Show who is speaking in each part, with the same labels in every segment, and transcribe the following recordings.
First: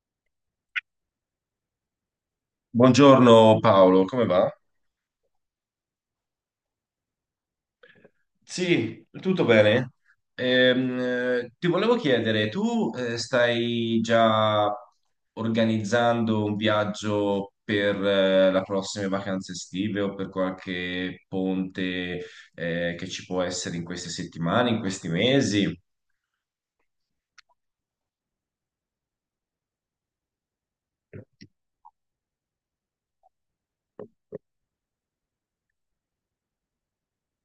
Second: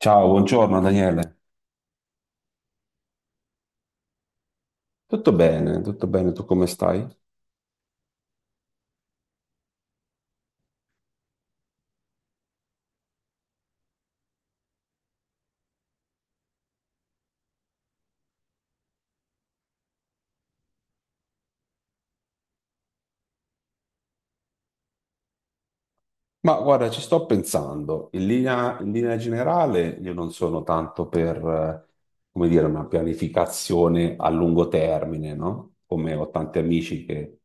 Speaker 1: Ciao, buongiorno Daniele.
Speaker 2: Buongiorno Paolo, come va?
Speaker 1: Tutto bene, tu come stai?
Speaker 2: Sì, tutto bene? Ehm, Ti volevo chiedere, tu stai già organizzando un viaggio per le prossime vacanze estive o per qualche ponte che ci può essere in queste settimane, in questi mesi?
Speaker 1: Ma guarda, ci sto pensando. In linea generale, io non sono tanto per, come dire, una pianificazione a lungo termine, no? Come ho tanti amici che,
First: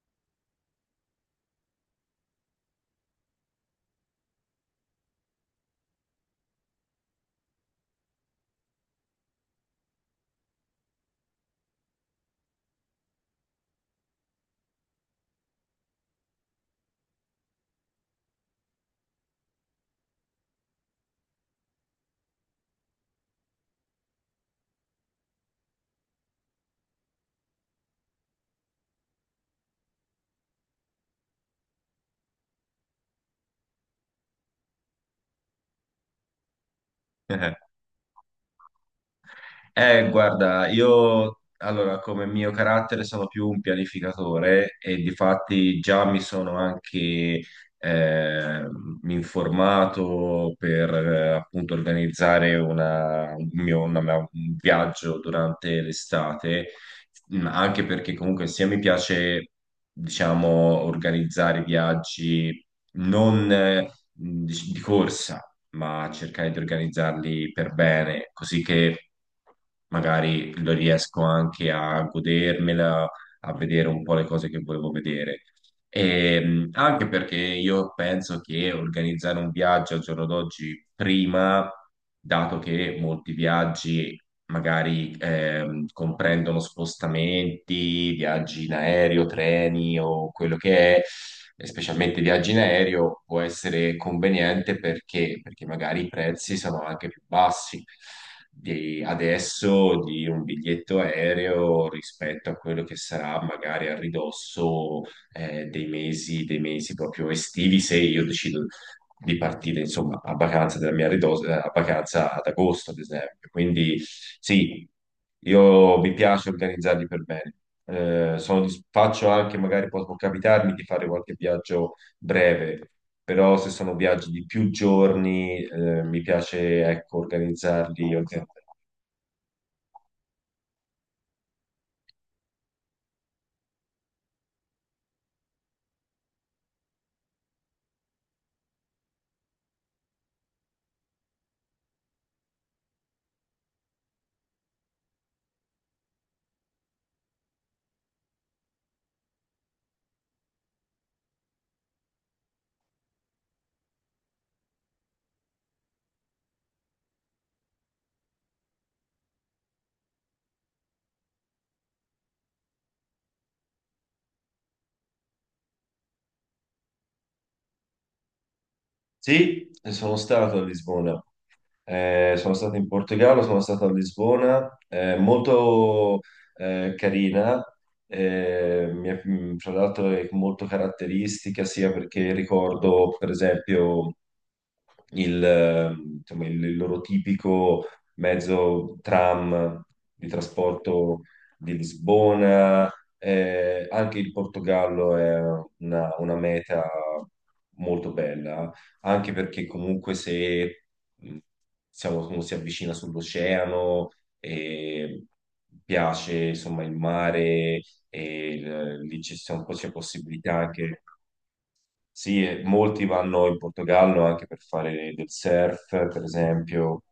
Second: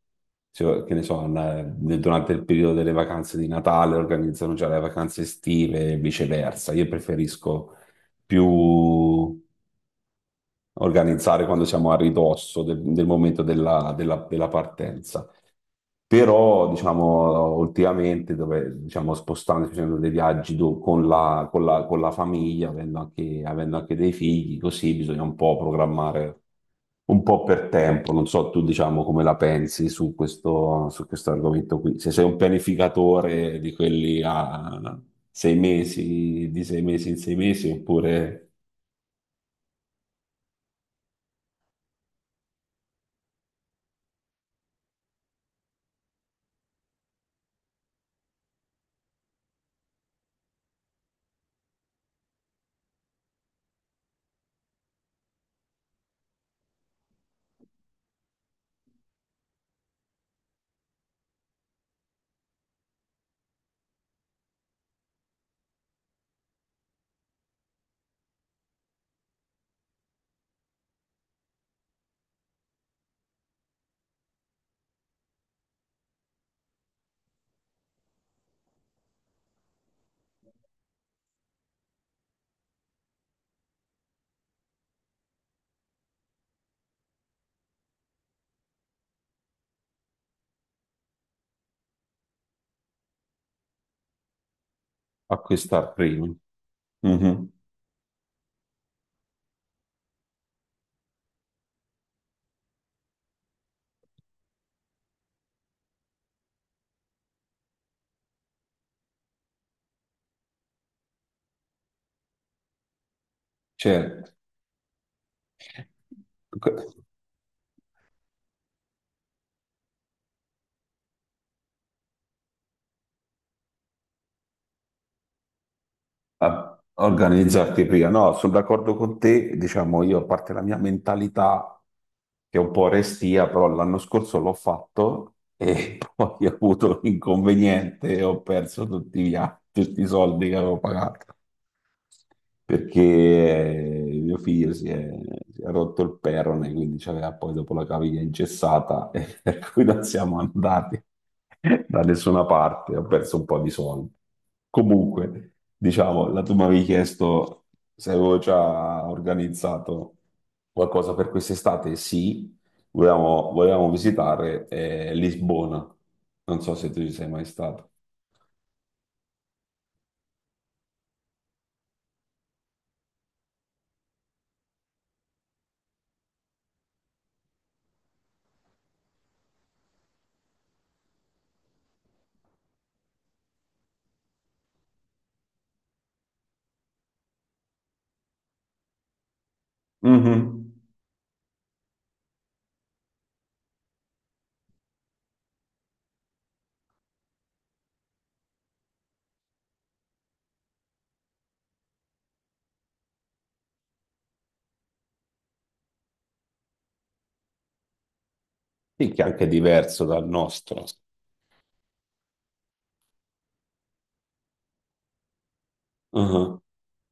Speaker 1: cioè, che ne so, durante il periodo delle vacanze di Natale organizzano già le vacanze estive e viceversa. Io preferisco più organizzare quando siamo a ridosso del momento della partenza. Però, diciamo, ultimamente, dove, diciamo, spostandosi, facendo dei viaggi con la famiglia, avendo anche dei figli, così bisogna un po' programmare un po' per tempo. Non so tu, diciamo, come la pensi su questo argomento qui. Se sei un pianificatore di quelli a 6 mesi, di 6 mesi in 6 mesi, oppure
Speaker 2: Guarda, io allora come mio carattere sono più un pianificatore e difatti già mi sono anche eh, informato per appunto organizzare una- un mio, una mia- un viaggio durante l'estate, anche perché comunque sia mi piace, diciamo, organizzare viaggi non di corsa ma cercare di organizzarli per bene, così che magari lo riesco anche a godermela, a vedere un po' le cose che volevo vedere. E, anche perché io penso che organizzare un viaggio al giorno d'oggi prima, dato che molti viaggi magari comprendono spostamenti, viaggi in aereo, treni o quello che è, e specialmente viaggi in aereo, può essere conveniente perché, perché
Speaker 1: acquistar
Speaker 2: magari i
Speaker 1: prima.
Speaker 2: prezzi sono anche più
Speaker 1: Mhm.
Speaker 2: bassi di adesso di un biglietto aereo rispetto a quello che sarà magari a ridosso dei mesi proprio estivi, se io decido di partire insomma a vacanza della mia ridosa, a vacanza ad agosto, ad esempio. Quindi
Speaker 1: Certo.
Speaker 2: sì, io mi piace organizzarli per bene. Sono faccio anche, magari può, può capitarmi di fare qualche viaggio breve, però se sono viaggi di più giorni, mi
Speaker 1: A
Speaker 2: piace ecco,
Speaker 1: organizzarti prima.
Speaker 2: organizzarli.
Speaker 1: No,
Speaker 2: Ok.
Speaker 1: sono d'accordo con te, diciamo io, a parte la mia mentalità che è un po' restia, però l'anno scorso l'ho fatto e poi ho avuto l'inconveniente e ho perso tutti tutti i soldi che avevo pagato perché mio figlio si è rotto il perone, quindi c'aveva poi dopo la caviglia ingessata, e per cui non siamo andati da nessuna parte, ho perso un po' di soldi. Comunque, diciamo, la tu mi avevi chiesto se avevo già organizzato qualcosa per quest'estate, sì, volevamo visitare Lisbona, non so se tu ci sei mai stato.
Speaker 2: Sì, sono stato a Lisbona. Sono stato in Portogallo, sono stato a Lisbona, molto carina, tra l'altro è molto caratteristica sia perché ricordo per esempio il, eh, insomma, il loro tipico mezzo tram di
Speaker 1: Mhm.
Speaker 2: trasporto di Lisbona. Anche il Portogallo è una meta molto bella, anche perché comunque se mh, diciamo, uno si avvicina sull'oceano e piace insomma il mare e
Speaker 1: Sì,
Speaker 2: lì
Speaker 1: che è
Speaker 2: c'è
Speaker 1: anche
Speaker 2: c'è un po', c'è
Speaker 1: diverso dal
Speaker 2: possibilità
Speaker 1: nostro.
Speaker 2: anche. Sì, e molti vanno in Portogallo anche per fare del surf, per
Speaker 1: Mhm.
Speaker 2: esempio,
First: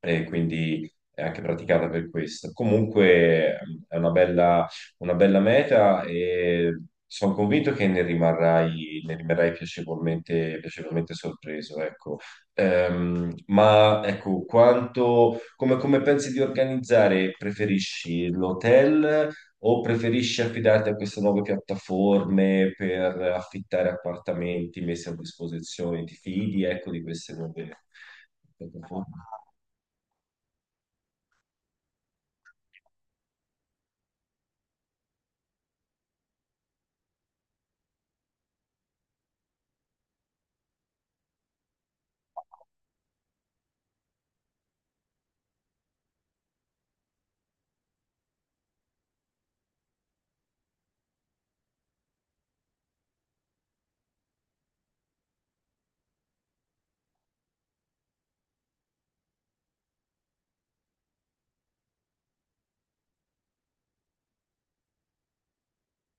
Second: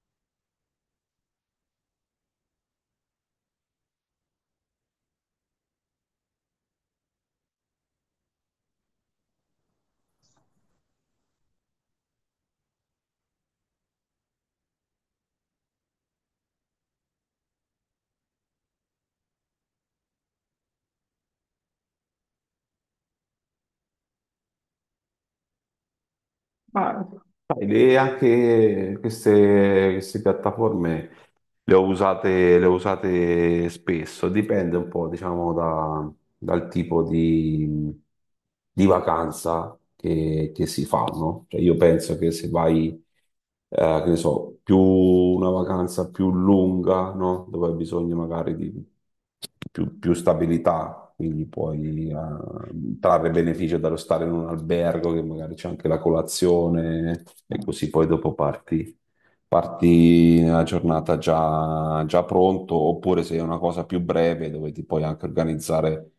Speaker 2: e quindi è anche praticata per questo. Comunque è una bella meta e sono convinto che ne rimarrai piacevolmente, piacevolmente sorpreso, ecco. Ma ecco, quanto, come, come pensi di organizzare? Preferisci l'hotel o preferisci affidarti a queste nuove piattaforme per affittare appartamenti messi a disposizione? Ti fidi, ecco, di queste nuove
Speaker 1: L'idea che
Speaker 2: piattaforme?
Speaker 1: queste piattaforme le ho usate spesso, dipende un po', diciamo, dal tipo di vacanza che si fa, no? Cioè, io penso che se vai, che ne so, più una vacanza più lunga, no? Dove hai bisogno magari di più stabilità, quindi puoi, trarre beneficio dallo stare in un albergo, che magari c'è anche la colazione, e così poi dopo parti nella giornata già pronto, oppure se è una cosa più breve dove ti puoi anche organizzare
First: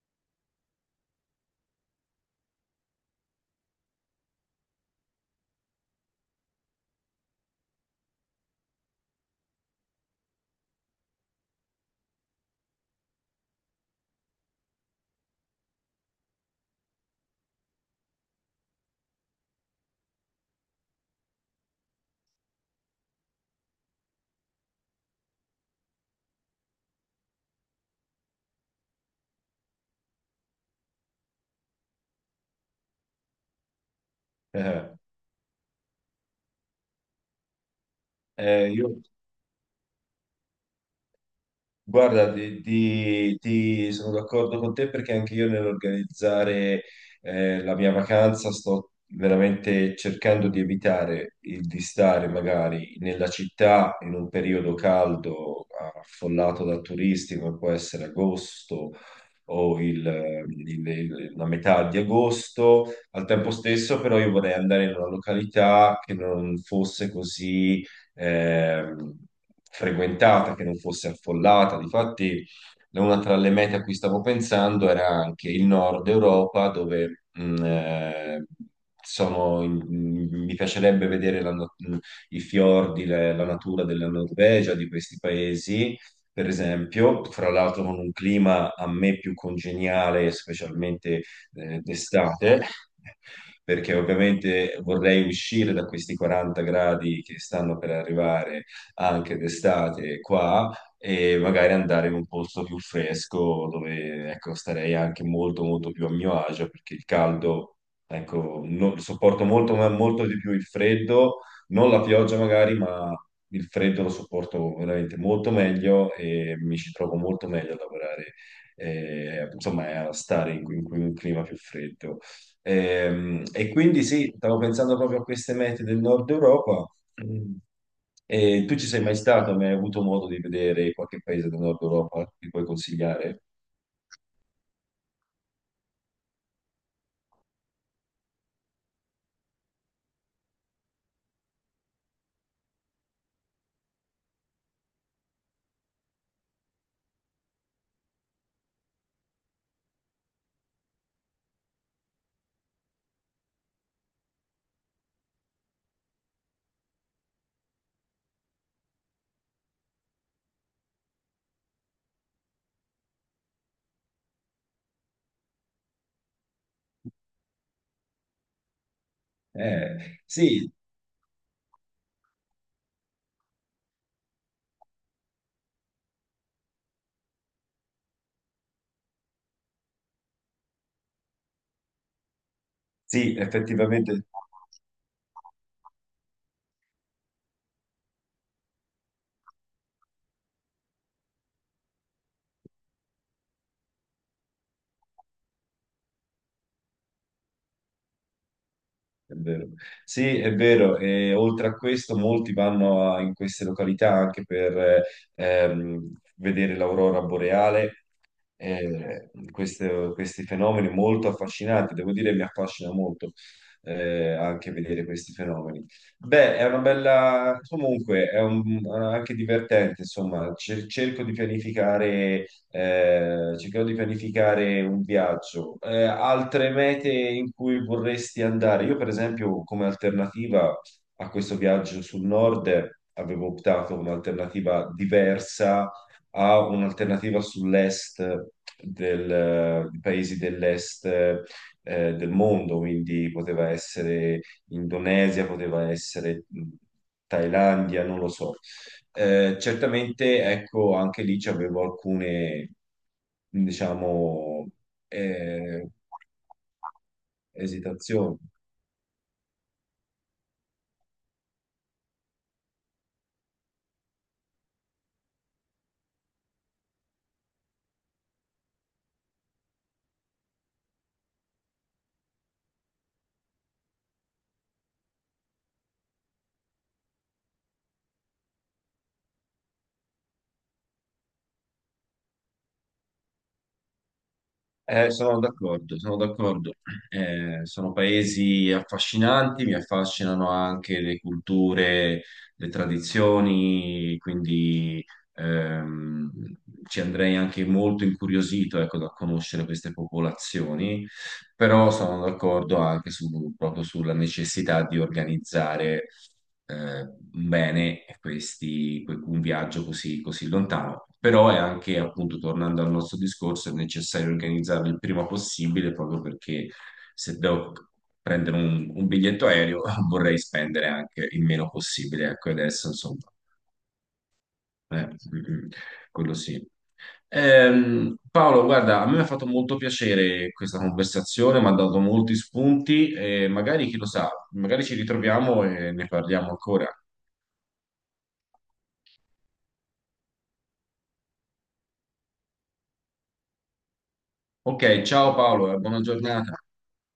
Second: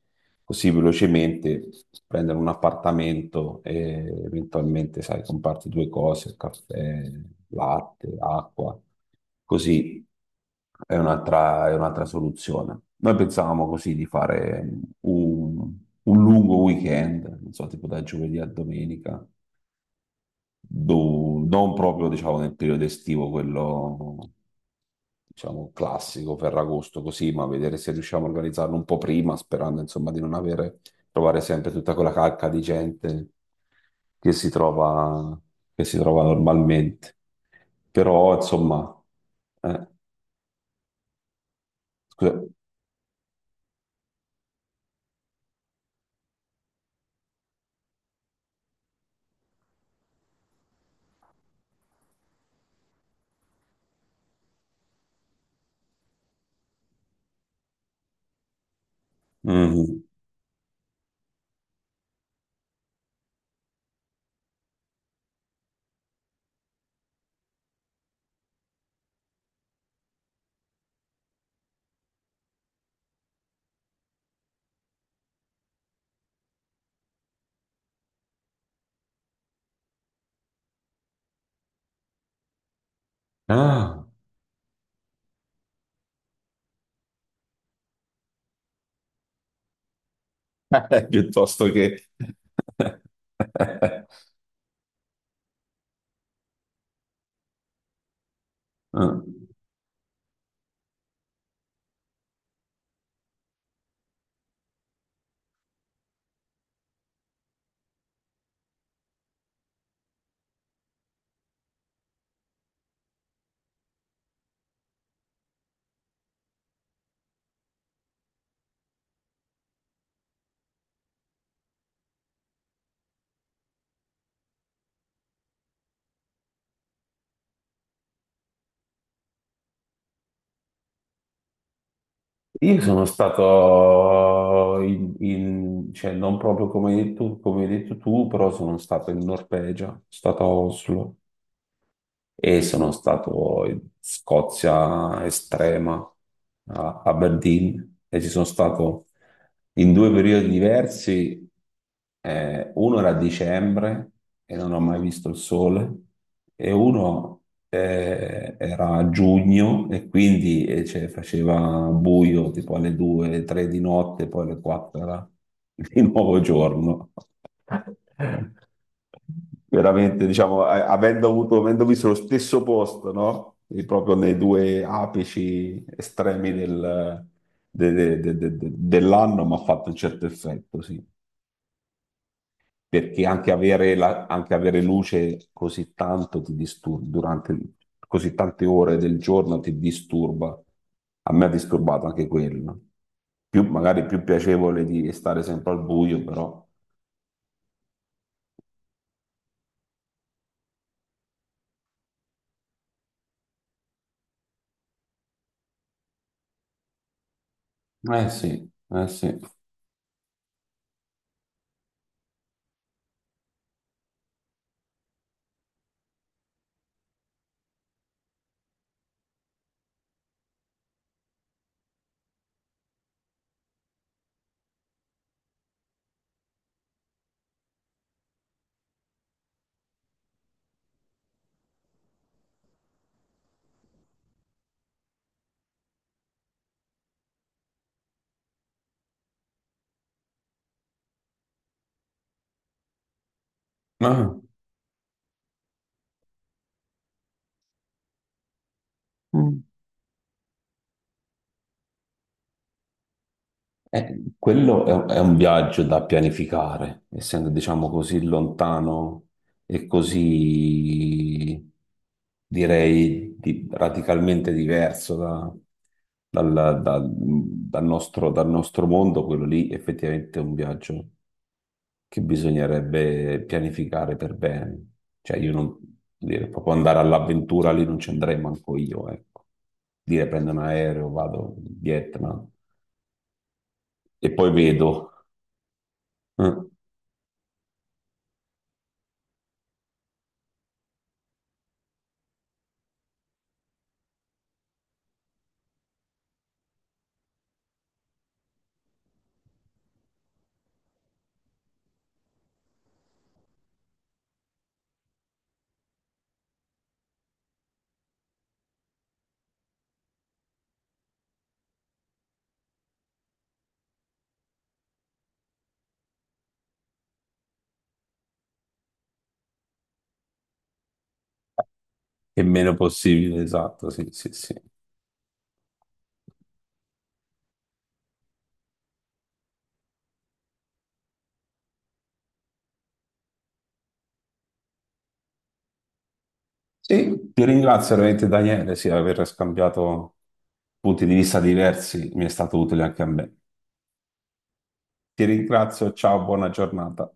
Speaker 1: così velocemente, prendere un appartamento e eventualmente, sai, comparti due cose, caffè, latte, acqua, così è un'altra soluzione. Noi pensavamo così di fare un, un lungo weekend, non so, tipo da giovedì a domenica, non proprio diciamo nel periodo estivo, quello diciamo classico, Ferragosto così, ma vedere se riusciamo a organizzarlo un po' prima, sperando insomma di non avere, trovare sempre tutta quella calca di gente che si
Speaker 2: Eh,
Speaker 1: trova, che si trova normalmente. Però
Speaker 2: eh, io,
Speaker 1: insomma, eh,
Speaker 2: Guarda,
Speaker 1: scusa,
Speaker 2: ti sono d'accordo con te perché anche io nell'organizzare la mia vacanza sto veramente cercando di evitare il, di stare magari nella città in un periodo caldo, affollato da turisti, come può essere agosto o
Speaker 1: mhm.
Speaker 2: la metà di agosto. Al tempo stesso, però, io vorrei andare in una località che non fosse così eh, frequentata, che non fosse affollata. Difatti, una tra le mete a cui stavo pensando era anche il nord Europa, dove mi piacerebbe vedere la no- i fiordi, la natura
Speaker 1: Ah,
Speaker 2: della Norvegia, di questi paesi, per esempio, fra l'altro con un clima a me più congeniale, specialmente
Speaker 1: piuttosto che...
Speaker 2: d'estate, perché ovviamente vorrei uscire da questi 40 gradi che stanno per arrivare anche
Speaker 1: Mm.
Speaker 2: d'estate qua e magari andare in un posto più fresco dove, ecco, starei anche molto, molto più a mio agio perché il caldo, ecco, sopporto molto, molto di più il freddo, non la pioggia magari, ma il freddo lo sopporto veramente molto meglio e mi ci trovo molto meglio a lavorare. Insomma, a stare in un clima più freddo. E, quindi sì, stavo pensando proprio a queste mete del nord Europa. Mm. E tu ci sei mai stato? Ma hai avuto modo di vedere qualche paese del nord Europa che puoi
Speaker 1: Io sono
Speaker 2: consigliare?
Speaker 1: stato cioè non proprio come hai detto tu, però sono stato in Norvegia, sono stato a Oslo e sono stato in Scozia estrema, a Aberdeen, e ci sono stato in due periodi diversi. Uno era a dicembre e non ho mai visto il sole, e uno era a giugno e quindi cioè, faceva buio tipo alle 2, 3 di notte, poi alle 4 era di nuovo giorno. Veramente, diciamo,
Speaker 2: Sì,
Speaker 1: avendo visto lo stesso posto, no? E proprio nei due apici estremi dell'anno, mi ha fatto un certo effetto, sì. Perché
Speaker 2: sì, effettivamente
Speaker 1: anche avere luce così tanto ti disturba, durante così tante ore del giorno ti disturba. A me ha disturbato anche quello. Magari più piacevole di stare sempre al buio, però.
Speaker 2: è vero. Sì, è vero. E oltre a questo, molti vanno in queste località anche per vedere l'aurora boreale,
Speaker 1: Eh sì, eh sì.
Speaker 2: queste, questi fenomeni molto affascinanti, devo dire mi affascina molto anche vedere questi fenomeni. Beh, è una bella, comunque è anche divertente, insomma. Cerco di pianificare, cercherò di pianificare un viaggio. Altre mete in cui vorresti andare? Io, per esempio, come alternativa a questo viaggio sul nord, avevo optato come alternativa diversa a un'alternativa sull'est di paesi dell'est del mondo, quindi poteva
Speaker 1: Ah.
Speaker 2: essere Indonesia, poteva essere Thailandia, non lo so.
Speaker 1: Mm.
Speaker 2: Certamente, ecco, anche lì avevo alcune, diciamo,
Speaker 1: Quello è un viaggio
Speaker 2: eh,
Speaker 1: da pianificare, essendo, diciamo, così
Speaker 2: esitazioni.
Speaker 1: lontano e così, direi, radicalmente diverso dal nostro mondo, quello lì effettivamente è un viaggio che bisognerebbe pianificare per bene. Cioè, io non, dire, proprio andare all'avventura lì non ci andrei manco io, ecco. Dire prendo un aereo, vado in Vietnam e poi vedo.
Speaker 2: Sono d'accordo, sono
Speaker 1: Eh,
Speaker 2: d'accordo. Sono paesi affascinanti, mi affascinano anche le culture, le tradizioni, quindi ehm, ci andrei anche molto incuriosito, ecco, da conoscere queste popolazioni, però sono d'accordo anche proprio sulla necessità di organizzare bene un viaggio così, così lontano. Però è anche, appunto, tornando al nostro discorso, è necessario organizzarlo il prima possibile proprio perché se devo prendere un biglietto aereo vorrei spendere anche il meno possibile.
Speaker 1: E
Speaker 2: Ecco,
Speaker 1: meno
Speaker 2: adesso insomma,
Speaker 1: possibile, esatto, sì, sì, sì.
Speaker 2: eh, mm, mm, quello sì. Paolo, guarda, a me mi ha fatto molto piacere questa conversazione, mi ha dato molti spunti e magari, chi lo sa, magari ci ritroviamo e ne parliamo ancora.
Speaker 1: Sì, ti ringrazio veramente Daniele, sì, aver scambiato punti di vista diversi, mi è stato utile anche a me.
Speaker 2: Ok,
Speaker 1: Ti
Speaker 2: ciao Paolo, e
Speaker 1: ringrazio,
Speaker 2: buona
Speaker 1: ciao, buona
Speaker 2: giornata.
Speaker 1: giornata.